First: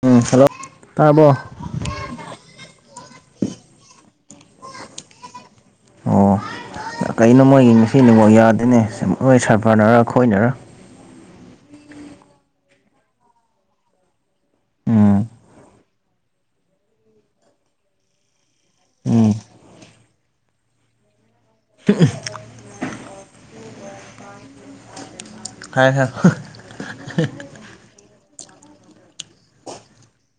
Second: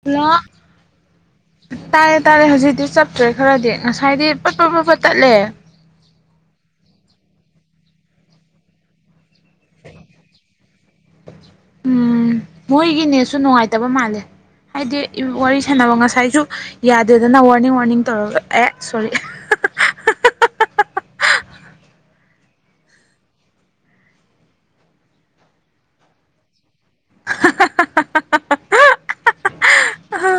ꯎꯝ ꯂꯣ ꯍꯜꯂꯣ ꯇꯥꯔꯕꯣ ꯇꯥꯔꯦ ꯇꯥꯔꯦ ꯍꯧꯖꯤꯛꯇꯤ ꯆꯞ ꯇ꯭ꯔꯦ ꯈꯔꯗꯤ ꯉꯁꯥꯏꯗꯤ ꯄꯠ ꯄꯠ ꯄꯠ ꯇꯠꯂꯦ ꯑꯣ ꯀꯩꯅꯣ ꯃꯣꯏꯒꯤ ꯉꯁꯤ ꯅꯦꯠꯋꯥꯛ ꯌꯥꯗꯦꯅꯦ ꯅꯣꯏ ꯁꯔꯚꯔ ꯅꯔ ꯑꯈꯣꯏꯅꯔ ꯎꯝ ꯃꯣꯏꯒꯤ ꯅꯦꯠꯁꯨ ꯅꯨꯡꯉꯥꯏꯇꯕ ꯃꯥꯜꯂꯦ ꯍꯥꯏꯗꯤ ꯎꯝ ꯋꯥꯔꯤ ꯁꯥꯟꯅꯕ ꯉꯁꯥꯏꯖꯨ ꯌꯥꯗꯦꯗꯅꯥ ꯋꯥꯔꯅꯤꯡ ꯋꯥꯔꯅꯤꯡ ꯇꯧꯔꯒ ꯑꯦ ꯁꯣꯔꯤ ꯍꯥ ꯎꯝ ꯍꯥ ꯍꯥ ꯍꯥ ꯈꯥꯏ ꯈꯥꯏ ꯍꯨꯡ ꯍꯨꯡ ꯍꯥ ꯍꯥ ꯍꯥ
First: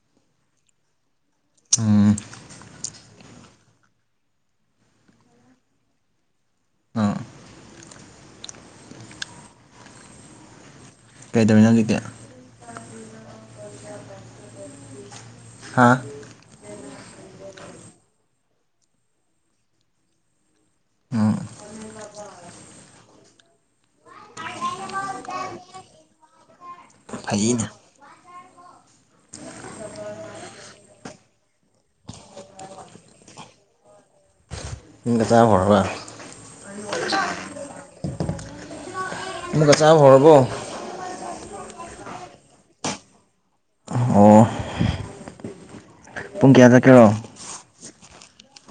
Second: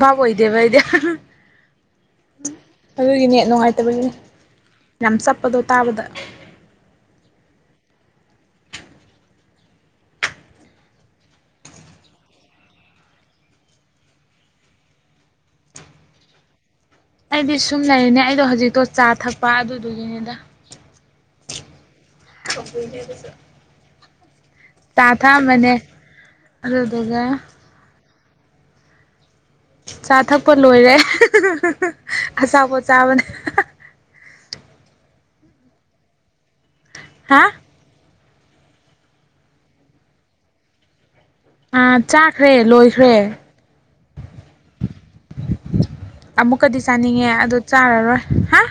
ꯕꯞ ꯑꯣꯏꯗꯦꯕꯥ ꯑꯩꯗꯤ ꯎꯝ ꯑꯗꯨꯒꯤꯅꯦ ꯅꯨꯡꯉꯥꯏꯇꯕꯒꯤꯅꯦ ꯌꯥꯝ ꯆꯞꯄꯗꯣ ꯇꯥꯔꯤꯕ [inaudible] ꯎꯝ ꯀꯩꯗꯧꯅꯔꯤꯒꯦ ꯍꯥꯥ ꯑꯩꯗꯤ ꯁꯨꯝ ꯂꯩꯔꯤꯅꯦ ꯑꯩꯗꯣ ꯍꯧꯖꯤꯛꯇꯣ ꯆꯥ ꯊꯛꯄ ꯑꯗꯨꯗꯨꯒꯤꯅꯦꯗ ꯎꯝ ꯑꯈꯣꯏꯅꯦ ꯑꯗꯨꯁꯨ ꯇꯥ ꯊꯛꯑꯝꯕꯅꯦ ꯑꯗꯨꯗꯨꯒ ꯐꯩꯅꯦ ꯆꯥ ꯊꯛꯄ ꯂꯣꯏꯔꯦ ꯍꯦ ꯍꯦ ꯍꯦ ꯑꯆꯥꯄꯣꯠ ꯆꯥꯕꯅꯦ ꯌꯨꯝꯗ ꯆꯥ ꯍꯧꯔꯕ ꯍꯥ ꯑꯃꯨꯛꯀ ꯆꯥꯕ ꯍꯧꯔꯕꯣ ꯑꯥ ꯆꯥꯈ꯭ꯔꯦ ꯂꯣꯏꯈ꯭ꯔꯦ ꯑꯣ ꯄꯨꯡ ꯀꯌꯥ ꯑꯃꯨꯛꯀꯗꯤ ꯆꯠꯀꯦꯔꯣ ꯆꯥꯅꯤꯡꯉꯦ ꯑꯗꯨ ꯆꯥꯔꯔꯣꯏ ꯍꯥ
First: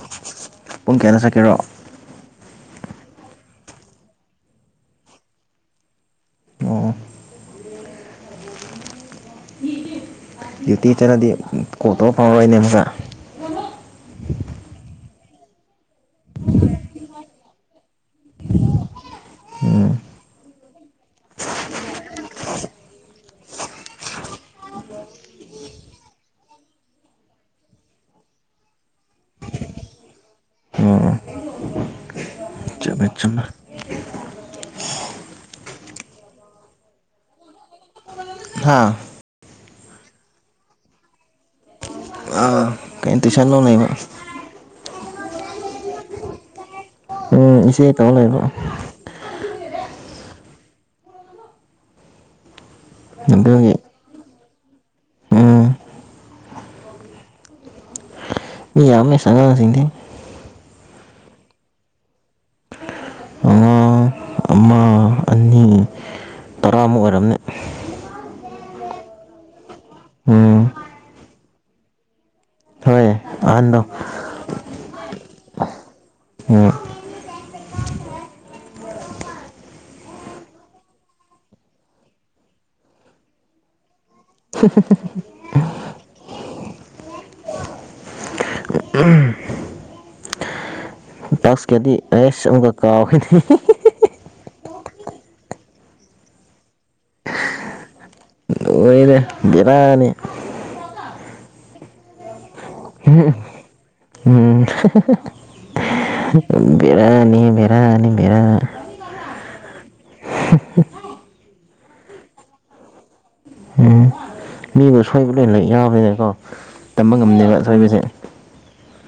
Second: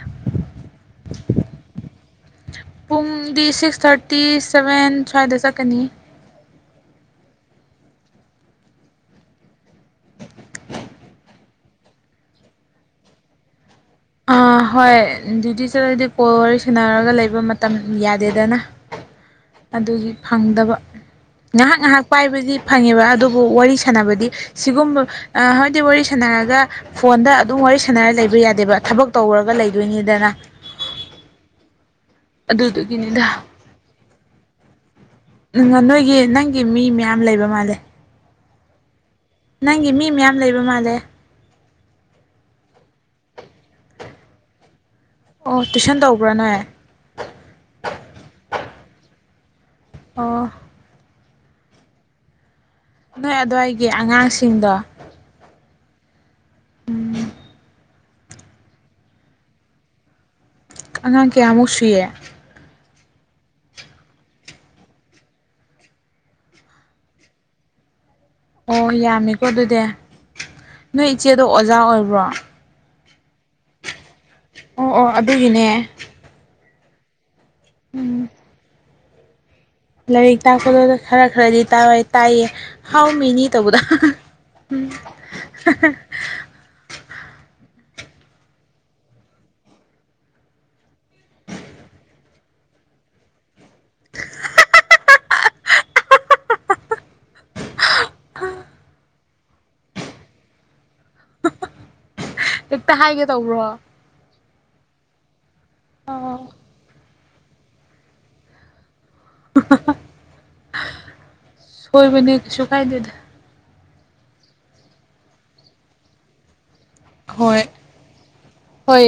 ꯄꯨꯡ ꯀꯌꯥꯗ ꯆꯠꯀꯦꯔꯣ ꯄꯨꯡꯗꯤ ꯁꯤꯛꯁ ꯊꯥꯔꯇꯤ ꯁꯚꯦꯟ ꯁ꯭ꯋꯥꯏꯗ ꯆꯠꯀꯅꯤ ꯑꯣ ꯗꯌꯨꯇꯤ ꯆꯠꯔꯗꯤ ꯀꯣꯜꯇꯧꯕ ꯐꯥꯡꯉꯔꯣꯏꯅꯦ ꯑꯃꯨꯛꯀ ꯑꯥ ꯑꯍꯣꯏ ꯗ꯭ꯨꯌꯇꯤ ꯆꯠꯂꯗꯤ ꯀꯣꯜ ꯋꯥꯔꯤ ꯁꯥꯟꯅꯔꯒ ꯂꯩꯕ ꯃꯇꯝ ꯌꯥꯗꯦꯗꯅ ꯎꯝ ꯑꯗꯨꯒꯤ ꯐꯪꯗꯕ ꯉꯥꯏꯍꯥꯛ ꯉꯥꯏꯍꯥꯛ ꯄꯥꯏꯕꯗꯤ ꯐꯪꯉꯦꯕ ꯑꯗꯨꯕꯨ ꯋꯥꯔꯤ ꯁꯥꯟꯅꯕꯗꯤ ꯁꯤꯒꯨꯝꯕ ꯍꯥꯏꯗꯤ ꯋꯥꯔꯤ ꯁꯅ ꯁꯥꯟꯅꯔꯒ ꯐꯣꯟꯗ ꯑꯗꯨꯝ ꯋꯥꯔꯤ ꯁꯥꯟꯅꯔꯒ ꯂꯩꯕ ꯌꯥꯗꯦꯕ ꯊꯕꯛ ꯇꯧꯔꯒ ꯂꯩꯗꯣꯏꯅꯤꯗꯅ ꯎꯝ ꯆꯨꯝꯃꯦ ꯑꯗꯨꯗꯨꯒꯤꯅꯤꯗ ꯆꯨꯝꯃꯦ ꯎꯝ ꯅꯣꯏꯒꯤ ꯅꯪꯒꯤ ꯃꯤ ꯃꯌꯥꯝ ꯂꯩꯕ ꯃꯥꯜꯂꯦ ꯍꯥ ꯅꯪꯒꯤ ꯃꯤ ꯃꯌꯥꯝ ꯂꯩꯕ ꯃꯥꯜꯂꯦ ꯑꯥ ꯇꯨꯏꯁꯟ ꯂꯧꯂꯩꯕ ꯑꯣ ꯇꯨꯏꯁꯟ ꯇꯧꯕ꯭ꯔꯣ ꯅꯣꯏ ꯎꯝ ꯏꯆꯦ ꯇꯧ ꯂꯩꯕ ꯑꯣ ꯅꯣꯏ ꯑꯗꯨꯒꯤ ꯑꯗꯨꯋꯥꯏꯒꯤ ꯑꯉꯥꯡꯁꯤꯡꯗꯣ ꯎꯝ ꯎꯝ ꯃꯤ ꯌꯥꯝꯃꯦ ꯑꯉꯥꯡꯁꯤꯡꯗꯤ ꯑꯉꯥꯡ ꯀꯌꯥꯃꯨꯛ ꯁꯨꯏꯌꯦ ꯑꯉꯥꯡ ꯑꯃ ꯑꯅꯤ ꯇꯔꯥꯃꯨꯛ ꯑꯣꯏꯔꯝꯅꯤ ꯑꯣ ꯌꯥꯝꯃꯤꯀꯣ ꯑꯗꯨꯗꯤ ꯎꯝ ꯅꯣꯏ ꯏꯆꯦꯗꯣ ꯑꯣꯖꯥ ꯑꯣꯏꯕ꯭ꯔꯣ ꯍꯣꯏ ꯑꯍꯟꯗꯣ ꯑꯣ ꯑꯣ ꯑꯗꯨꯒꯤꯅꯦ ꯎꯝ ꯎꯝ ꯂꯥꯏꯔꯤꯛ ꯇꯥꯛꯄꯗꯣ ꯈꯔ ꯈꯔꯗꯤ ꯇꯥꯏ ꯇꯥꯏꯌꯦ ꯍꯥꯎ ꯃꯦꯅꯤ ꯇꯧꯕꯗꯣ [unintelligible] ꯍꯥ ꯍꯥ ꯇꯛꯁꯀꯗꯤ ꯑꯦꯁ ꯑꯃꯨꯛꯀ ꯀꯥꯎꯈꯤꯅꯤ ꯑꯥ ꯕꯦꯔꯅꯤ ꯍꯦꯛꯇ ꯍꯥꯏꯒꯦ ꯇꯧꯕ꯭ꯔꯣ ꯎꯝ [unintelligible] ꯑꯥꯎ ꯕꯦꯔꯥꯅꯤ ꯕꯦꯔꯥꯅꯤ ꯕꯦꯔꯥ ꯁꯣꯏꯕꯅꯦ ꯀꯩꯁꯨ ꯀꯥꯏꯗꯦꯗ ꯁꯤꯕꯨ ꯁꯣꯏꯕꯅꯦ ꯂꯩ ꯌꯥꯎꯕꯅꯤꯅꯀꯣ ꯇꯝꯕ ꯉꯝꯗꯦꯕ ꯍꯣꯏ ꯁꯣꯏꯕꯁꯦ ꯍꯣꯏ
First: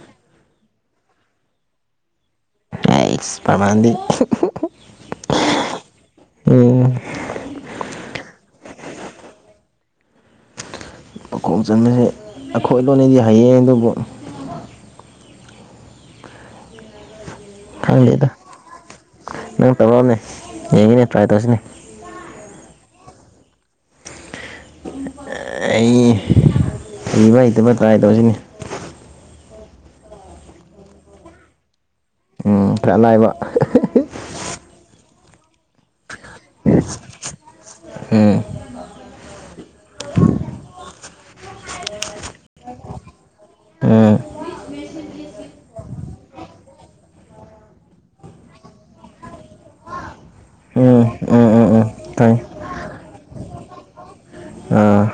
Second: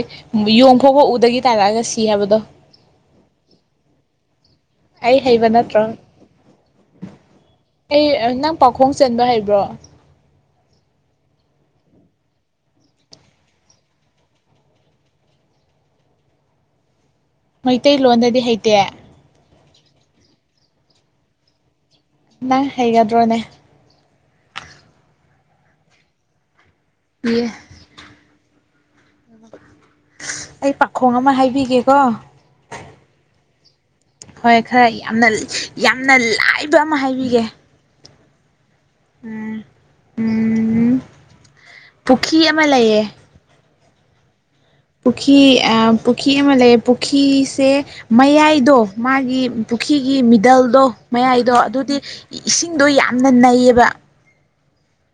ꯌꯣꯡ ꯐꯥꯎꯕ ꯎꯗꯒꯤ ꯇꯥꯔꯛꯑꯒ ꯁꯤ ꯍꯥꯏꯕꯗꯣ ꯑꯏꯁ ꯄ꯭ꯔꯃꯥꯟꯗꯤ ꯑꯩ ꯍꯩꯕ ꯅꯠꯇ꯭ꯔꯣ ꯎꯝ ꯑꯩ ꯅꯪ ꯄꯥꯈꯣꯡ ꯆꯟꯕ ꯍꯩꯕ꯭ꯔꯣ ꯈꯣꯡ ꯆꯟꯕꯁꯦ ꯑꯩꯈꯣꯏ ꯂꯣꯟꯗꯗꯤ ꯍꯩꯌꯦ ꯑꯗꯨꯕꯨ ꯃꯩꯇꯩꯂꯣꯟꯗꯗꯤ ꯍꯩꯇꯦ ꯇꯧꯔꯛꯑꯃꯦ ꯌꯦꯡꯒꯦꯅꯦ ꯇ꯭ꯔꯥꯏ ꯇꯧꯁꯤꯅꯦ ꯅꯪ ꯍꯩꯒꯗ꯭ꯔꯣꯅꯦ ꯑꯩ ꯍꯩꯕ ꯑꯦ ꯍꯩꯇꯕ ꯇ꯭ꯔꯥꯏ ꯇꯧꯁꯤꯅꯦ ꯑꯩ ꯄꯥꯈꯣꯡ ꯑꯃ ꯍꯥꯏꯕꯤꯒꯦꯀꯣ ꯎꯝ ꯈꯔ ꯂꯥꯏꯕ ꯍꯣꯏ ꯈꯔ ꯌꯥꯝꯅ ꯌꯥꯝꯅ ꯂꯥꯏꯕ ꯑꯃ ꯍꯥꯏꯕꯤꯒꯦ ꯎꯝ ꯎꯝ ꯎꯝ ꯄꯨꯈꯤ ꯑꯃ ꯂꯩꯌꯦ ꯎꯝ ꯄꯨꯈꯤ ꯑꯥ ꯄꯨꯈꯤ ꯑꯃ ꯂꯩ ꯄꯨꯈꯤꯁꯦ ꯃꯌꯥꯏꯗꯣ ꯃꯥꯒꯤ ꯄꯨꯈꯤꯒꯤ ꯃꯤꯗꯜꯗꯣ ꯎꯝ ꯃꯌꯥꯏꯗꯣ ꯎꯝ ꯎꯝ ꯎꯝ ꯑꯗꯨꯗꯤ ꯈꯪꯉꯦ ꯏꯁꯤꯡꯗꯣ ꯌꯥꯝꯅ ꯅꯩꯌꯦꯕ ꯑꯥ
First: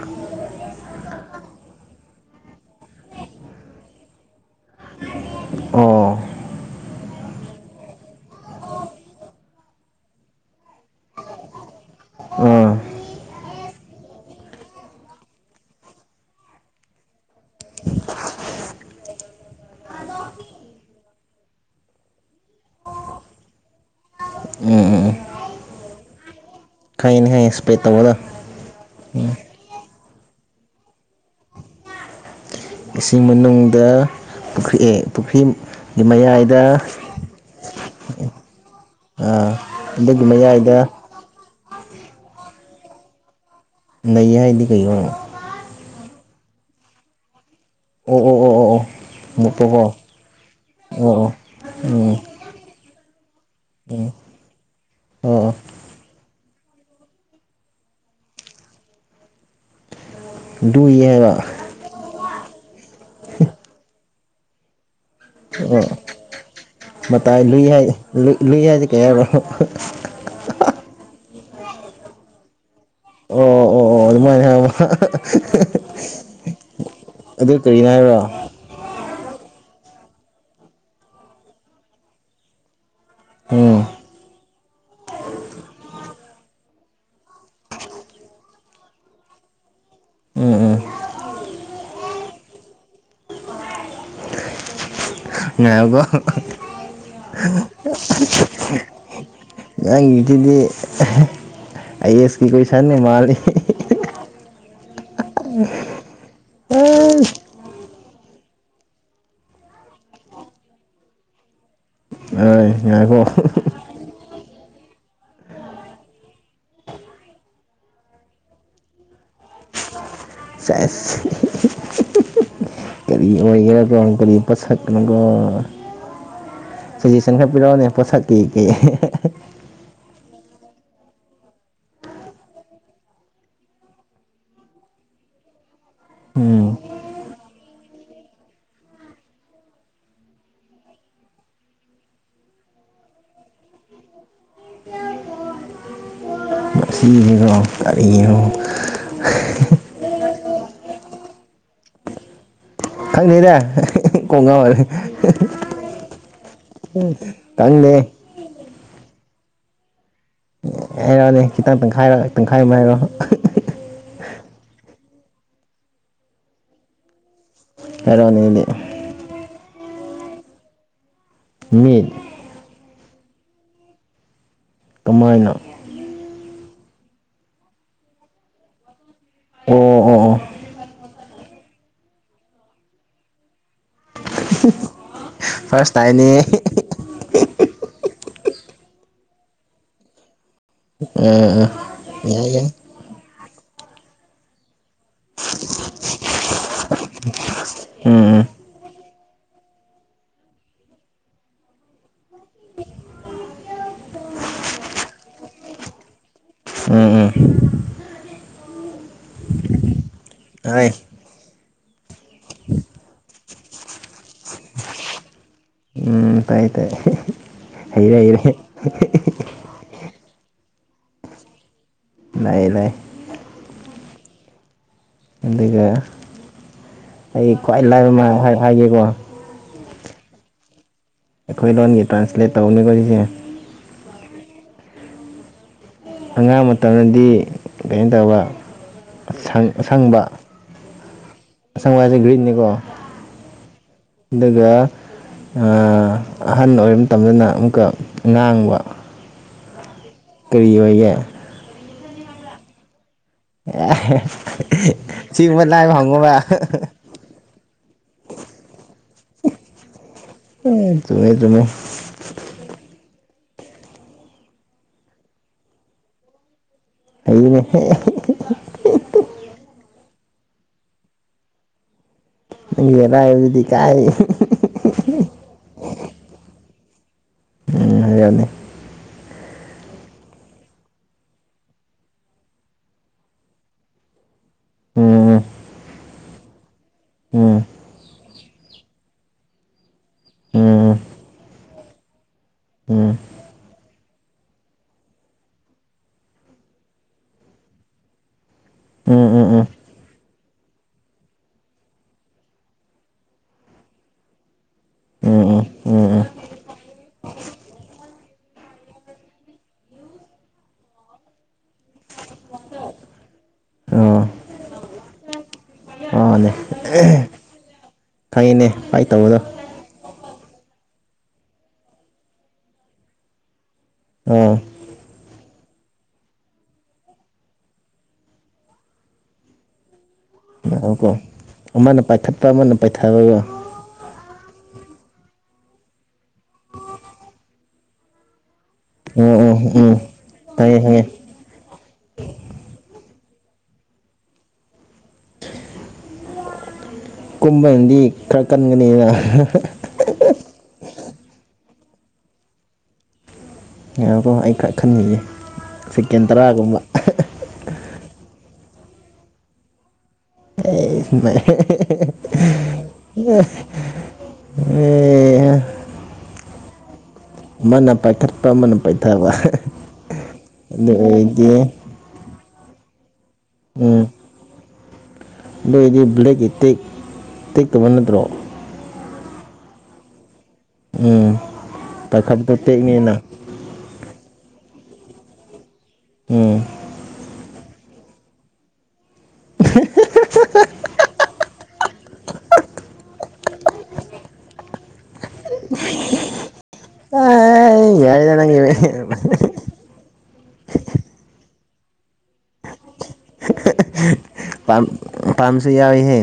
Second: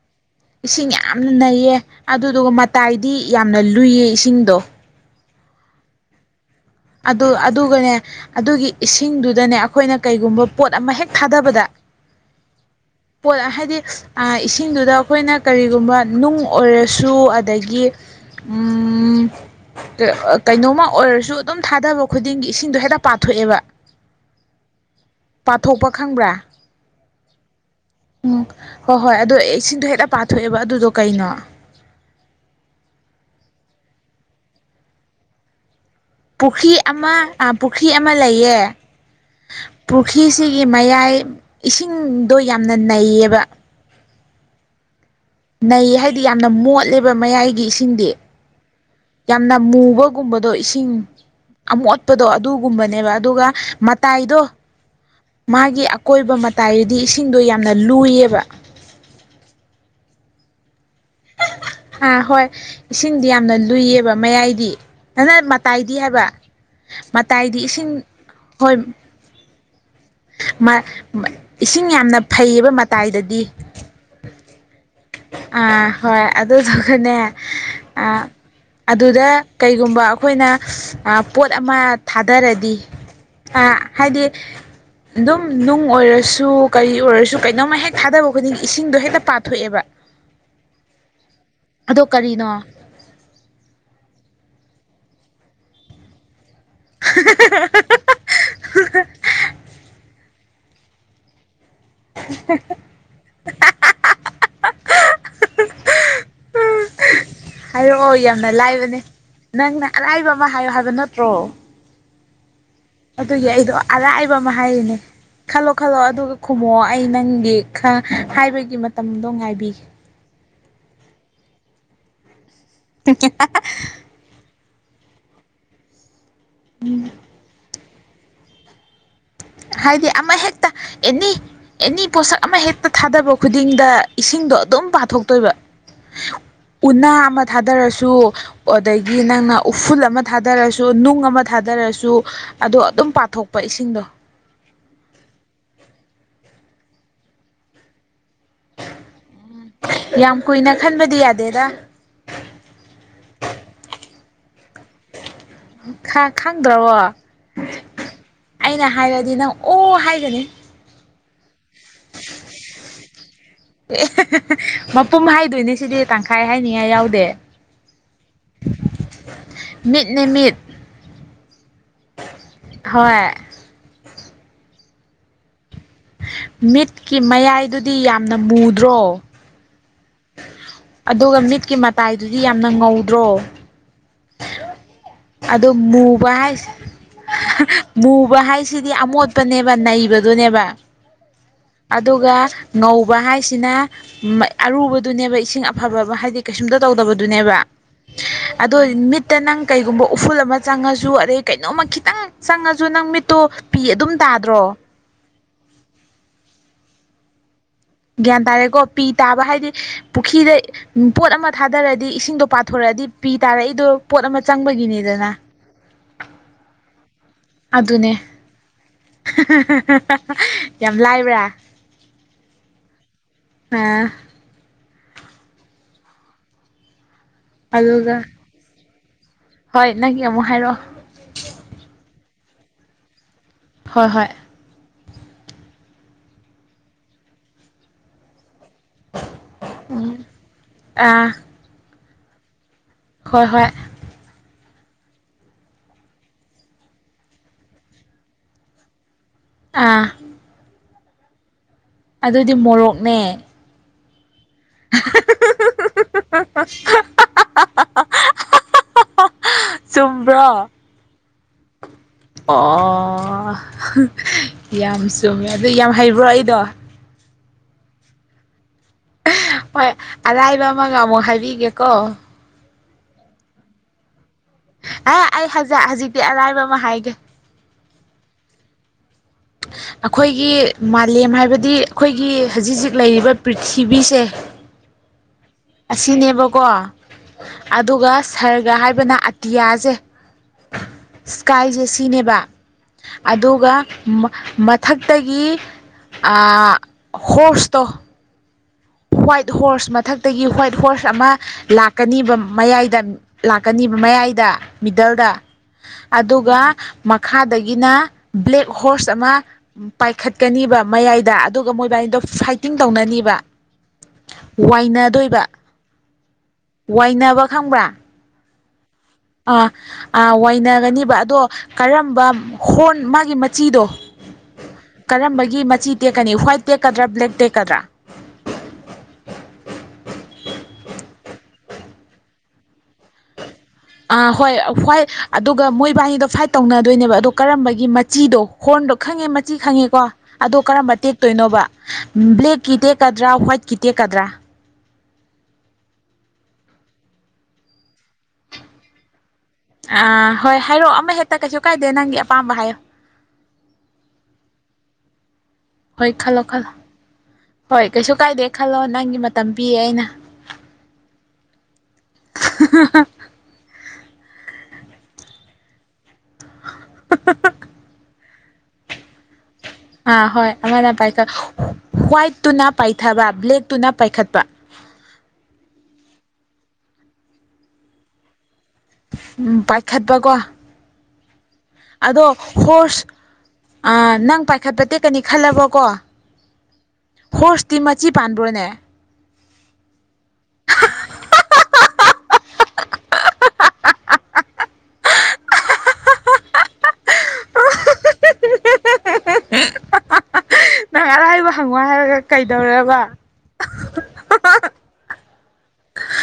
ꯏꯁꯤꯡ ꯌꯥꯝꯅ ꯅꯩꯌꯦ ꯑꯗꯨꯗꯨꯒ ꯃꯇꯥꯏꯗꯤ ꯌꯥꯝꯅ ꯂꯨꯏꯌꯦ ꯏꯁꯤꯡꯗꯣ ꯑꯣ ꯑꯗꯨ ꯑꯗꯨꯒꯅꯦ ꯑꯗꯨꯒꯤ ꯏꯁꯤꯡꯗꯨꯗꯅꯦ ꯑꯩꯈꯣꯏꯅ ꯀꯩꯒꯨꯝꯕ ꯄꯣꯠ ꯑꯃ ꯍꯦꯛ ꯊꯥꯗꯕꯗ ꯑꯥ ꯎꯝ [inaudible] ꯄꯣꯠ ꯍꯥꯏꯗꯤ ꯏꯁꯤꯡꯗꯨꯗ ꯑꯩꯈꯣꯏꯅ ꯀꯔꯤꯒꯨꯝꯕ ꯅꯨꯡ ꯑꯣꯏꯔꯁꯨ ꯑꯗꯒꯤ ꯎꯝ ꯀꯩ ꯀꯩꯅꯣꯃ ꯑꯣꯏꯔꯁꯨ ꯑꯗꯨꯝ ꯊꯥꯗꯕ ꯈꯨꯗꯤꯡꯒꯤ ꯏꯁꯤꯡꯗꯣ ꯍꯦꯛꯇ ꯄꯥꯊꯣꯛꯑꯦꯕ ꯎꯝ ꯎꯝ ꯄꯥꯊꯣꯛꯄ ꯈꯪꯕ꯭ꯔꯥ ꯈꯪꯉꯦꯅꯦ ꯈꯪꯉꯦ ꯏꯁꯄ꯭ꯔꯦꯠ ꯇꯧꯕꯗꯣ ꯎꯝ ꯍꯣꯏ ꯍꯣꯏ ꯑꯗꯣ ꯏꯁꯤꯡꯗꯣ ꯍꯦꯛꯇ ꯄꯥꯊꯣꯛꯑꯦꯕ ꯑꯗꯨꯗꯣ ꯀꯩꯅꯣ ꯏꯁꯤꯡ ꯃꯅꯨꯡꯗ ꯄꯨꯈ꯭ꯔꯤ ꯄꯨꯈ꯭ꯔꯤ ꯄꯨꯈꯤ ꯑꯃ ꯄꯨꯈꯤ ꯑꯃ ꯂꯩꯌꯦ ꯑꯥ ꯑꯗꯨꯒꯤ ꯄꯨꯈꯤꯁꯤꯒꯤ ꯃꯌꯥꯏꯗ ꯃꯌꯥꯏ ꯏꯁꯤꯡꯗꯣ ꯌꯥꯝꯅ ꯅꯩꯌꯦꯕ ꯅꯩꯌꯦ ꯍꯥꯏꯗꯤ ꯀꯩꯔꯣ ꯅꯩ ꯍꯥꯏꯗꯤ ꯌꯥꯝꯅ ꯃꯣꯠꯂꯦꯕ ꯃꯌꯥꯏꯒꯤ ꯏꯁꯤꯡꯗꯤ ꯑꯣ ꯑꯣ ꯑꯣ ꯑꯣ ꯑꯣ ꯌꯥꯝꯅ ꯃꯨꯛꯄꯀꯣ ꯃꯨꯕꯒꯨꯝꯕꯗꯣ ꯏꯁꯤꯡ ꯑꯣ ꯑꯣ ꯑꯃꯣꯠ ꯎꯝ ꯄꯗꯣ ꯑꯗꯨꯒꯨꯝꯕꯅꯦꯕ ꯑꯗꯨꯒ ꯎꯝ ꯃꯇꯥꯏꯗꯣ ꯑꯣ ꯑꯣ ꯃꯥꯒꯤ ꯑꯀꯣꯏꯕ ꯃꯇꯥꯏꯗꯤ ꯏꯁꯤꯡꯗꯣ ꯌꯥꯝꯅ ꯂꯨꯏꯌꯦꯕ ꯂꯨꯏꯌꯦ ꯑꯥ ꯍꯣꯏ ꯏꯁꯤꯡꯗꯤ ꯌꯥꯝꯅ ꯂꯨꯏꯌꯦꯕ ꯃꯌꯥꯏꯒꯤ ꯅꯅ ꯑꯣ ꯃꯇꯥꯏꯗꯤ ꯍꯥꯏꯕ ꯃꯇꯥꯏ ꯃꯇꯥꯏꯗꯤ ꯂꯨꯏ ꯍꯥꯏ ꯏꯁꯤꯡ ꯂꯨꯏ ꯍꯣꯏ ꯍꯥꯏꯁꯦ ꯀꯩ ꯍꯥꯏꯕ꯭ꯔꯣ ꯃ ꯃ ꯏꯁꯤꯡ ꯌꯥꯝꯅ ꯐꯩꯌꯦꯕ ꯑꯣ ꯃꯇꯥꯏꯗꯗꯤ ꯑꯣ ꯑꯣ ꯑꯗꯨꯃꯥꯏꯅ ꯍꯥꯏꯕ ꯑꯥ ꯍꯣꯏ ꯑꯗꯨꯗꯨꯒꯅꯦ ꯑꯥ ꯑꯗꯨ ꯀꯔꯤꯅꯣ ꯑ ꯍꯥꯏꯕ꯭ꯔꯣ ꯑꯗꯨꯗ ꯀꯩꯒꯨꯝꯕ ꯑꯩꯈꯣꯏꯅ ꯄꯣꯠ ꯑꯃ ꯊꯥꯗꯔꯗꯤ ꯑꯥ ꯎꯝ ꯍꯥꯏꯗꯤ ꯑꯗꯨꯝ ꯅꯨꯡ ꯑꯣꯏꯔꯁꯨ ꯀꯔꯤ ꯑꯣꯏꯔꯁꯨ ꯀꯩꯅꯣꯝꯃ ꯍꯦꯛ ꯊꯥꯗꯕ ꯈꯨꯗꯤꯡꯒꯤ ꯏꯁꯤꯡꯗꯣ ꯍꯦꯛꯇ ꯄꯥꯊꯣꯛꯑꯦꯕ ꯎꯝ ꯎꯝ ꯑꯗꯣ ꯀꯔꯤꯅꯣ ꯉꯥꯏꯌꯨꯀꯣ ꯍꯥ ꯍ ꯥꯑꯁ ꯅꯪꯒꯤ ꯁꯤꯗꯤ ꯑꯥꯏ ꯑꯦꯁꯀꯤ ꯀꯣꯏꯁꯟ ꯃꯥꯜꯂꯦ ꯍꯥꯏꯔꯛꯑꯣ ꯌꯥꯝꯅ ꯂꯥꯏꯕꯅꯦ ꯅꯪꯅ ꯑꯔꯥꯏꯕ ꯑꯃ ꯍꯥꯏꯌꯣ ꯍꯥꯏꯕ ꯅꯠꯇ꯭ꯔꯣ ꯉꯥꯢꯌꯨꯀꯣ ꯑꯗꯨꯒꯤ ꯑꯩꯗꯣ ꯑꯔꯥꯏꯕ ꯑꯃ ꯍꯥꯏꯔꯤꯅꯦ ꯈꯜꯂꯣ ꯈꯜꯂꯣ ꯑꯗꯨꯒ ꯈꯨꯝꯃꯛꯑꯣ ꯑꯩ ꯅꯪꯒꯤ ꯈꯔ ꯍꯥꯏꯕꯒꯤ ꯃꯇꯝꯗꯣ ꯉꯥꯏꯕꯤꯒꯦ [inaudible] ꯁꯦꯁ ꯍꯤ ꯍꯤ [unintelligible] ꯀꯩꯒꯤꯔꯥ ꯗꯣꯡ ꯀꯔꯤ ꯄꯣꯠꯁꯛ ꯀꯣ ꯁꯖꯦꯁꯟ ꯈꯔ ꯄꯤꯔꯛꯑꯣꯅꯦ ꯄꯣꯁꯛꯀꯤ ꯀꯩ ꯑꯦꯍꯦ ꯍꯦ ꯍꯥꯏꯗꯤ ꯑꯃꯍꯦꯛꯇ ꯑꯦꯅꯤ ꯑꯦꯅꯤ ꯄꯣꯠꯁꯛ ꯑꯃ ꯍꯦꯛꯇ ꯊꯥꯗꯕ ꯈꯨꯗꯤꯡꯗ ꯏꯁꯤꯡꯗꯣ ꯑꯗꯨꯝ ꯄꯥꯊꯣꯛꯇꯣꯏꯕ ꯎꯝ ꯎꯅꯥ ꯑꯃ ꯊꯥꯗꯔꯁꯨ ꯑꯗꯒꯤ ꯅꯪꯅ ꯎꯐꯨꯜ ꯑꯃ ꯊꯥꯗꯔꯁꯨ ꯅꯨꯡ ꯑꯃ ꯊꯥ ꯗꯔꯁꯨ ꯑꯗꯣ ꯑꯗꯨꯝ ꯄꯥꯊꯣꯛꯄ ꯏꯁꯤꯡꯗꯣ ꯃꯁꯤꯁꯤꯀꯣ ꯀꯔꯤꯅꯣ ꯎꯝ ꯌꯥꯝ ꯀꯨꯏꯅ ꯈꯟꯕꯗꯤ ꯌꯥꯗꯦꯗꯥ ꯈꯪꯗꯦꯗꯥ ꯀꯣꯛ ꯉꯥꯎꯌꯦ ꯈꯥ ꯈꯪꯗ꯭ꯔꯕꯣ ꯈꯪꯗꯦ ꯑꯩꯅ ꯍꯥꯏꯔꯗꯤ ꯅꯪ ꯑꯣ ꯍꯥꯏꯒꯅꯤ ꯍꯥꯏꯔꯛꯑꯣꯅꯦ ꯈꯤꯇꯪ ꯇꯪꯈꯥꯏꯔ ꯇꯪꯈꯥꯏ ꯑꯃ ꯍꯥꯏꯔꯛꯑꯣ ꯑꯦ ꯍꯦ ꯍꯦ ꯃꯄꯨꯝ ꯍꯥꯏꯗꯣꯏꯅꯦ ꯁꯤꯗꯤ ꯇꯪꯈꯥꯏ ꯍꯥꯏꯅꯤꯉꯥꯏ ꯌꯥꯎꯗꯦ ꯍꯥꯏꯔꯛꯑꯣꯅꯦ ꯑꯗꯨꯗꯤ ꯃꯤꯠꯅꯦ ꯃꯤꯠ ꯃꯤꯠ ꯍꯣꯏ ꯀꯃꯥꯏꯅ ꯃꯤꯠꯀꯤ ꯃꯌꯥꯏꯗꯨꯗꯤ ꯌꯥꯝꯅ ꯃꯨꯗ꯭ꯔꯣ ꯑꯣ ꯑꯣ ꯑꯣ ꯑꯗꯨꯒ ꯃꯤꯠꯀꯤ ꯃꯇꯥꯏꯗꯨꯗꯤ ꯌꯥꯝꯅ ꯉꯧꯗ꯭ꯔꯣ ꯑꯗꯣ ꯐꯥꯔꯁ ꯃꯨꯕ ꯇꯥꯏꯝꯅꯦ ꯍꯥꯏꯁ ꯃꯨꯕ ꯍꯥꯏꯁꯤꯗꯤ ꯑꯃꯣꯠꯄꯅꯦꯕ ꯅꯩꯕꯗꯨꯅꯦꯕ ꯑꯥ ꯑꯥ ꯑꯗꯨꯒ ꯉꯧꯕ ꯍꯥꯏꯁꯤꯅ ꯃ ꯑꯔꯨꯕꯗꯨꯅꯦꯕ ꯏꯁꯤꯡ ꯑꯐꯕ ꯕ ꯍꯥꯏꯗꯤ ꯀꯩꯁꯨꯝꯇ ꯇꯧꯗꯕꯗꯨꯅꯦꯕꯥ ꯎꯝ ꯎꯝ ꯑꯗꯣ ꯃꯤꯠꯇ ꯅꯪ ꯀꯩꯒꯨꯝꯕ ꯎꯐꯨꯜ ꯑꯃ ꯆꯪꯉꯖꯨ ꯑꯗꯩ ꯀꯩꯅꯣꯝꯃ ꯈꯤꯇꯪ ꯆꯪꯉꯖꯨ ꯅꯪ ꯃꯤꯠꯇꯣ ꯄꯤ ꯑꯗꯨꯝ ꯇꯥꯗ꯭ꯔꯣ [inaudible] ꯎꯝ ꯎꯝ ꯒ꯭ꯌꯥꯟ ꯇꯥꯔꯦꯀꯣ ꯄꯤ ꯇꯥꯕ ꯍꯥꯏꯗꯤ ꯄꯨꯈꯤꯗ ꯍꯣꯏ ꯄꯣꯠ ꯑꯃ ꯊꯥꯗꯔꯗꯤ ꯏꯁꯤꯡꯗꯣ ꯄꯥꯊꯣꯔꯛ ꯑꯗꯤ ꯄꯤ ꯇꯥꯔꯛꯏꯗꯣ ꯄꯣꯠ ꯑꯃ ꯆꯪꯕꯒꯤꯅꯤꯗꯅꯥ ꯎꯝ ꯇꯥꯏꯌꯦ ꯇꯥꯏꯌꯦ ꯍꯩꯔꯦ ꯍꯩꯔꯦ ꯍꯥ ꯍꯥ ꯍꯥ ꯌꯥꯝ ꯂꯥꯏꯕ꯭ꯔꯥ ꯂꯥꯛꯑꯦ ꯂꯥꯛꯑꯦ ꯑꯥ ꯑꯗꯨꯒ ꯑꯩ ꯈ꯭ꯋꯥꯏ ꯂꯥꯏꯕ ꯑꯗꯨꯒ ꯃꯌꯥꯝ ꯍꯥꯏ ꯍꯥꯏꯒꯦꯀꯣ ꯍꯣꯏ ꯅꯪꯒꯤ ꯑꯃꯨꯛ ꯍꯥꯏꯔꯛꯑꯣ ꯑꯩꯈꯣꯏ ꯂꯣꯟꯒꯤ ꯇ꯭ꯔꯥꯟꯁꯂꯦꯠ ꯇꯧꯅꯤꯀꯣ ꯑꯩꯁꯦ ꯍꯣꯏ ꯍꯣꯏ ꯑꯉꯥꯡ ꯃꯇꯝꯗꯗꯤ ꯀꯩꯅꯣ ꯇꯧꯕ ꯎꯝ ꯑꯁꯪꯕ ꯑꯥ ꯁꯪꯉꯣ ꯍꯥꯏꯖꯦ ꯒ꯭ꯔꯤꯟꯅꯤꯀꯣ ꯍꯣꯏ ꯍꯣꯏ ꯑꯗꯨꯒꯥ ꯑꯥ ꯑꯍꯟ ꯑꯣꯏꯕ ꯃꯇꯝꯗꯅ ꯑꯃꯨꯛꯀ ꯉꯥꯡꯕ ꯑꯥ ꯀꯔꯤ ꯑꯣꯏꯒꯦ ꯑꯗꯨꯗꯤ ꯃꯣꯔꯣꯛꯅꯦ ꯑꯥ ꯍꯦ ꯍꯦ ꯁꯤꯒꯨꯝꯕ ꯂꯥꯏꯕ ꯍꯪꯉꯣꯔꯥ ꯍꯥ ꯍꯥ ꯆꯨꯝꯕ꯭ꯔꯣ ꯑꯦ ꯆꯨꯝꯃꯦ ꯆꯨꯝꯃꯦ ꯑꯥ ꯑꯣ ꯌꯥꯝ ꯆꯨꯝꯃꯦ ꯑꯗꯨ ꯌꯥꯝ ꯍꯩꯕ꯭ꯔꯣ ꯑꯩꯗꯣ ꯍꯩꯅꯦ ꯍꯦ ꯍꯦ ꯍꯦ ꯍꯤ ꯍꯣꯏ ꯑꯔꯥꯏꯕ ꯑꯃꯒ ꯑꯃꯨꯛ ꯍꯥꯏꯕꯤꯒꯦꯀꯣ ꯅꯪꯒꯤ ꯑꯔꯥꯏꯕꯗꯨꯗꯤ ꯀꯥꯏꯗꯒꯤ ꯑꯥ ꯑꯩꯖꯤ ꯍꯧꯖꯤꯛꯇꯤ ꯑꯔꯥꯏꯕ ꯑꯃ ꯍꯥꯏꯒꯦ ꯌꯥꯅꯤꯌꯥꯅꯤ [inaudible] ꯑꯩꯈꯣꯏꯒꯤ ꯃꯥꯂꯦꯝ ꯍꯥꯏꯕꯗꯤ ꯑꯩꯈꯣꯏꯒꯤ ꯍꯧꯖꯤꯛ ꯍꯧꯖꯤꯛ ꯂꯩꯔꯤꯕ ꯄ꯭ꯔꯤꯊꯤꯕꯤꯁꯦ [inaudible] ꯎꯝ ꯑꯁꯤꯅꯦꯕꯀꯣ ꯎꯝ ꯑꯗꯨꯒ ꯁꯔꯒ ꯍꯥꯏꯕꯅ ꯑꯇꯤꯌꯥꯁꯦ ꯎꯝ ꯁ꯭ꯀꯥꯏꯖꯦ ꯁꯤꯅꯦꯕ ꯎꯝ ꯑꯗꯨꯒ ꯃꯊꯛꯇꯒꯤ ꯑꯥ ꯍꯣꯔꯁꯇꯣ ꯎꯝ ꯎꯝ ꯍ꯭ꯋꯥꯠ ꯎꯝ ꯍꯣꯔꯁ ꯃ ꯃꯊꯛꯇꯒꯤ ꯍ꯭ꯋꯥꯏꯠ ꯍꯣꯔꯁ ꯑꯃ ꯂꯥꯛꯀꯅꯤꯕ ꯃꯌꯥꯏꯗ ꯂꯥꯛꯀꯅꯤꯕ ꯃꯌꯥꯏꯗ ꯃꯤꯗ ꯗꯜꯗ ꯎꯝ ꯎꯝ ꯎꯝ ꯎꯝ ꯑꯗꯨꯒ ꯃꯈꯥꯗꯒꯤꯅ ꯕ꯭ꯂꯦꯛ ꯍꯣꯔꯁ ꯑꯃ ꯄꯥꯏꯈꯠꯀꯅꯤ ꯃꯌꯥꯏꯗ ꯑꯗꯨꯒ ꯃꯣꯏꯕꯥꯏꯅꯤꯗꯣ ꯐꯥꯏꯇꯤꯡ ꯇꯧꯅꯅꯤꯕ ꯑꯣ ꯋꯥꯏꯅꯗꯣꯏꯕ ꯑꯣꯅꯦ ꯋꯥꯏꯅꯕ ꯈꯪꯕ꯭ꯔꯥ ꯈꯪꯉꯤꯅꯦ ꯐꯥꯏꯠ ꯇꯧꯕꯗꯣ ꯑꯥ ꯋꯥꯏꯅꯒꯅꯦꯕ ꯑꯗꯣ ꯀꯔꯝꯕ ꯍꯣꯔꯟ ꯃꯥꯒꯤ ꯃꯆꯤꯗꯣ ꯑꯣ ꯀꯔꯝꯕꯒꯤ ꯃꯆꯤ ꯇꯦꯛꯀꯅꯤ ꯍ꯭ꯋꯥꯏꯠ ꯇꯦꯛꯀꯗ꯭ꯔꯥ ꯕ꯭ꯂꯦꯛ ꯇꯦꯛꯀꯗ꯭ꯔꯥ [unintelligible] ꯑꯃꯅ ꯄꯥꯏꯈꯠꯄ ꯑꯃꯅ ꯄꯥꯏꯊꯕꯒ ꯑꯥ ꯍꯣꯏ ꯍꯣꯏ ꯑꯗꯨꯒ ꯃꯣꯏꯕꯥꯅꯤꯗꯣ ꯐꯥꯏꯠ ꯇꯧꯅꯗꯣꯏꯅꯦꯕ ꯑꯗꯣ ꯀꯔꯝꯕꯒꯤ ꯃꯆꯤꯗꯣ ꯍꯣꯔꯟꯗꯣ ꯎꯝ ꯈꯪꯉꯦ ꯃꯆꯤ ꯎꯝ ꯎꯝ ꯈꯪꯉꯦꯀꯣ ꯑꯗꯣ ꯈꯪꯉꯦ ꯀꯔꯝꯕ ꯈꯪꯉꯦ ꯇꯦꯛꯇꯣꯏꯅꯣꯕ ꯕ꯭ꯂꯦꯛꯀꯤ ꯀꯗ꯭ꯔꯥ ꯍ꯭ꯋꯥꯏꯠꯀꯤ ꯇꯦꯛꯀꯗ꯭ꯔꯥ ꯀꯨꯝꯕꯅꯗꯤ ꯈꯔ ꯀꯟꯒꯅꯤꯅ ꯑꯥ ꯍꯣꯏ ꯍꯥꯏꯔꯛꯑꯣ ꯑꯃ ꯍꯦꯛꯇ ꯀꯩꯁꯨ ꯀꯥꯏꯗꯦ ꯅꯪꯒꯤ ꯑꯄꯥꯝꯕ ꯍꯥꯏꯌꯣ ꯉꯏꯌꯣꯀꯣ ꯑꯩ ꯈꯔ ꯈꯟꯕꯤꯒꯦ ꯍꯣꯏ ꯁꯦꯀꯦꯟ ꯈꯜꯂꯣ ꯈꯜꯂꯣ ꯇꯔꯥꯒꯨꯝꯕ ꯍꯣꯏ ꯀꯩꯁꯨ ꯀꯥꯏꯗꯦ ꯈꯜꯂꯣ ꯅꯪꯒꯤ ꯃꯇꯝ ꯄꯤꯌꯦ ꯑꯩꯅ ꯑꯦ ꯍꯦ ꯍꯦ ꯍꯦ ꯍꯦ ꯑꯦ ꯍꯥ ꯑꯃꯅ ꯄꯥꯏꯈꯠꯄ ꯑꯃꯅ ꯄꯥꯏꯊꯕ ꯑꯥ ꯍꯣꯏ ꯑꯃꯅ ꯑꯗꯨ ꯄꯥꯏꯈꯠ ꯑꯣꯏꯔꯗꯤ ꯍ꯭ꯋꯥꯏꯠꯇꯨꯅ ꯄꯥꯏꯊꯕ ꯕ꯭ꯂꯦꯛꯇꯨꯅ ꯎꯝ ꯄꯥꯏꯈꯠꯄ ꯑꯗꯨ ꯑꯣꯏꯗꯤ ꯕ꯭ꯂꯦꯛꯀꯤ ꯇꯦꯛ ꯇꯦꯛꯇꯨꯕ ꯅꯠꯇ꯭ꯔꯣ ꯎꯝ ꯄꯥꯏꯈꯠꯄ ꯀꯣ ꯎꯝ ꯑꯗꯣ ꯄꯥꯏꯈꯠꯄꯗꯣ ꯍꯣꯔꯁ ꯇꯦꯛꯅꯤꯅ ꯅꯪ ꯄꯥꯏ ꯄꯥꯏꯈꯠꯄ ꯇꯦꯛꯀꯅꯤ ꯈꯜꯂꯕꯀꯣ ꯎꯝ ꯍꯣꯔꯁꯇꯤ ꯃꯆꯤ ꯄꯥꯟꯕ꯭ꯔꯅꯦ ꯌꯥꯏꯗ ꯅꯪꯒꯤꯗꯤ [unintelligible] ꯅꯪ ꯑꯔꯥꯏꯕ ꯍꯪꯉꯣ ꯍꯥꯏꯔꯒ ꯀꯩꯗꯧꯔꯕ ꯄꯝ ꯄꯥꯝꯁꯨ ꯌꯥꯎꯏ ꯍꯦ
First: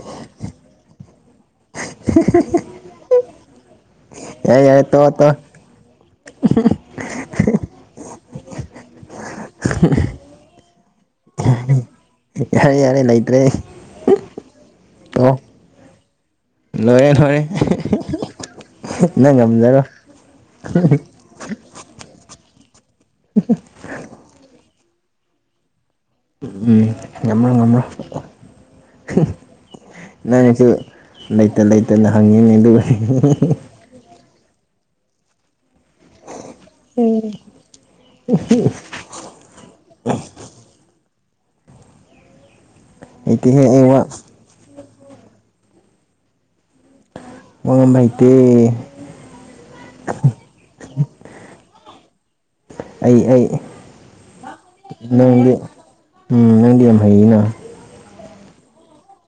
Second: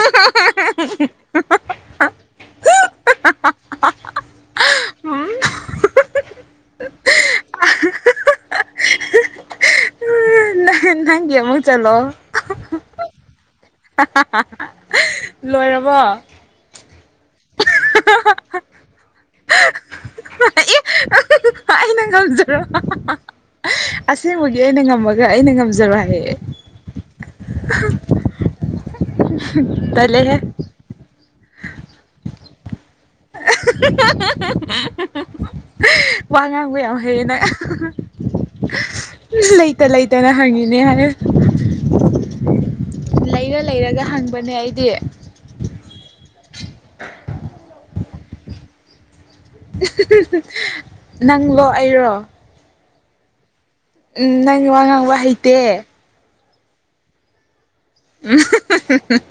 [unintelligible] ꯍꯤ ꯍꯤ ꯍꯤ ꯍꯥ ꯍꯥ ꯍꯥ ꯍꯥ ꯌꯥꯏ ꯌꯥꯏ ꯇꯣꯑꯣ ꯇꯣꯑꯣ ꯅꯪ ꯅꯪꯒꯤ ꯑꯃꯨꯛ ꯆꯜꯂꯛꯑꯣ ꯌꯥꯔꯦ ꯌꯥꯔꯦ ꯂꯩꯇ꯭ꯔꯦ ꯑꯩ ꯍꯥ ꯍꯥ ꯍꯥ ꯂꯣꯏꯔꯕꯣ ꯂꯣꯏꯔꯦ ꯂꯣꯏꯔꯦ ꯅꯪ ꯉꯝꯖꯔꯣ ꯑꯩꯅ ꯉꯝꯖꯔꯣ ꯍꯥ ꯍꯥ ꯍꯥ ꯑꯁꯦꯡꯕꯒꯤ ꯑꯩꯅ ꯉꯝꯃꯒ ꯑꯩꯅ ꯉꯝꯖꯔꯣ ꯍꯥꯏꯔꯛꯑꯦ ꯅꯪ ꯉꯃ꯭ꯔꯣ ꯍꯨꯝ ꯅꯪꯖꯨ ꯂꯩꯇ ꯂꯩꯇꯅ ꯍꯪꯉꯤꯅꯤ ꯑꯗꯨꯒꯗꯤ ꯍꯤ ꯍꯤ [unintelligible] ꯍꯦ ꯍꯦ ꯍꯦ ꯋꯥ ꯉꯥꯡꯕ ꯌꯥꯝ ꯍꯩꯌꯦ ꯅꯪ ꯂꯩꯇ ꯂꯩꯇꯅ ꯍꯪꯉꯤꯅꯦ ꯍꯥꯏꯔꯦ [inaudible] ꯂꯩꯔ ꯂꯩꯇꯦꯍꯦ ꯑꯩ ꯋꯥ ꯂꯩꯔꯒ ꯍꯪꯕꯅꯦ ꯑꯩꯗꯤ ꯋꯥ ꯉꯥꯡꯕ ꯍꯩꯇꯦ [unintelligible] ꯅꯪꯂꯣ ꯑꯩꯔꯣ ꯑꯩ ꯑꯩ ꯎꯝ ꯅꯪ ꯋꯥ ꯉꯥꯡꯕ ꯅꯪꯗꯤ ꯍꯩꯇꯦ ꯎꯝ ꯅꯪꯗꯤ ꯌꯥꯝ ꯍꯩꯩꯅ [unintelligible]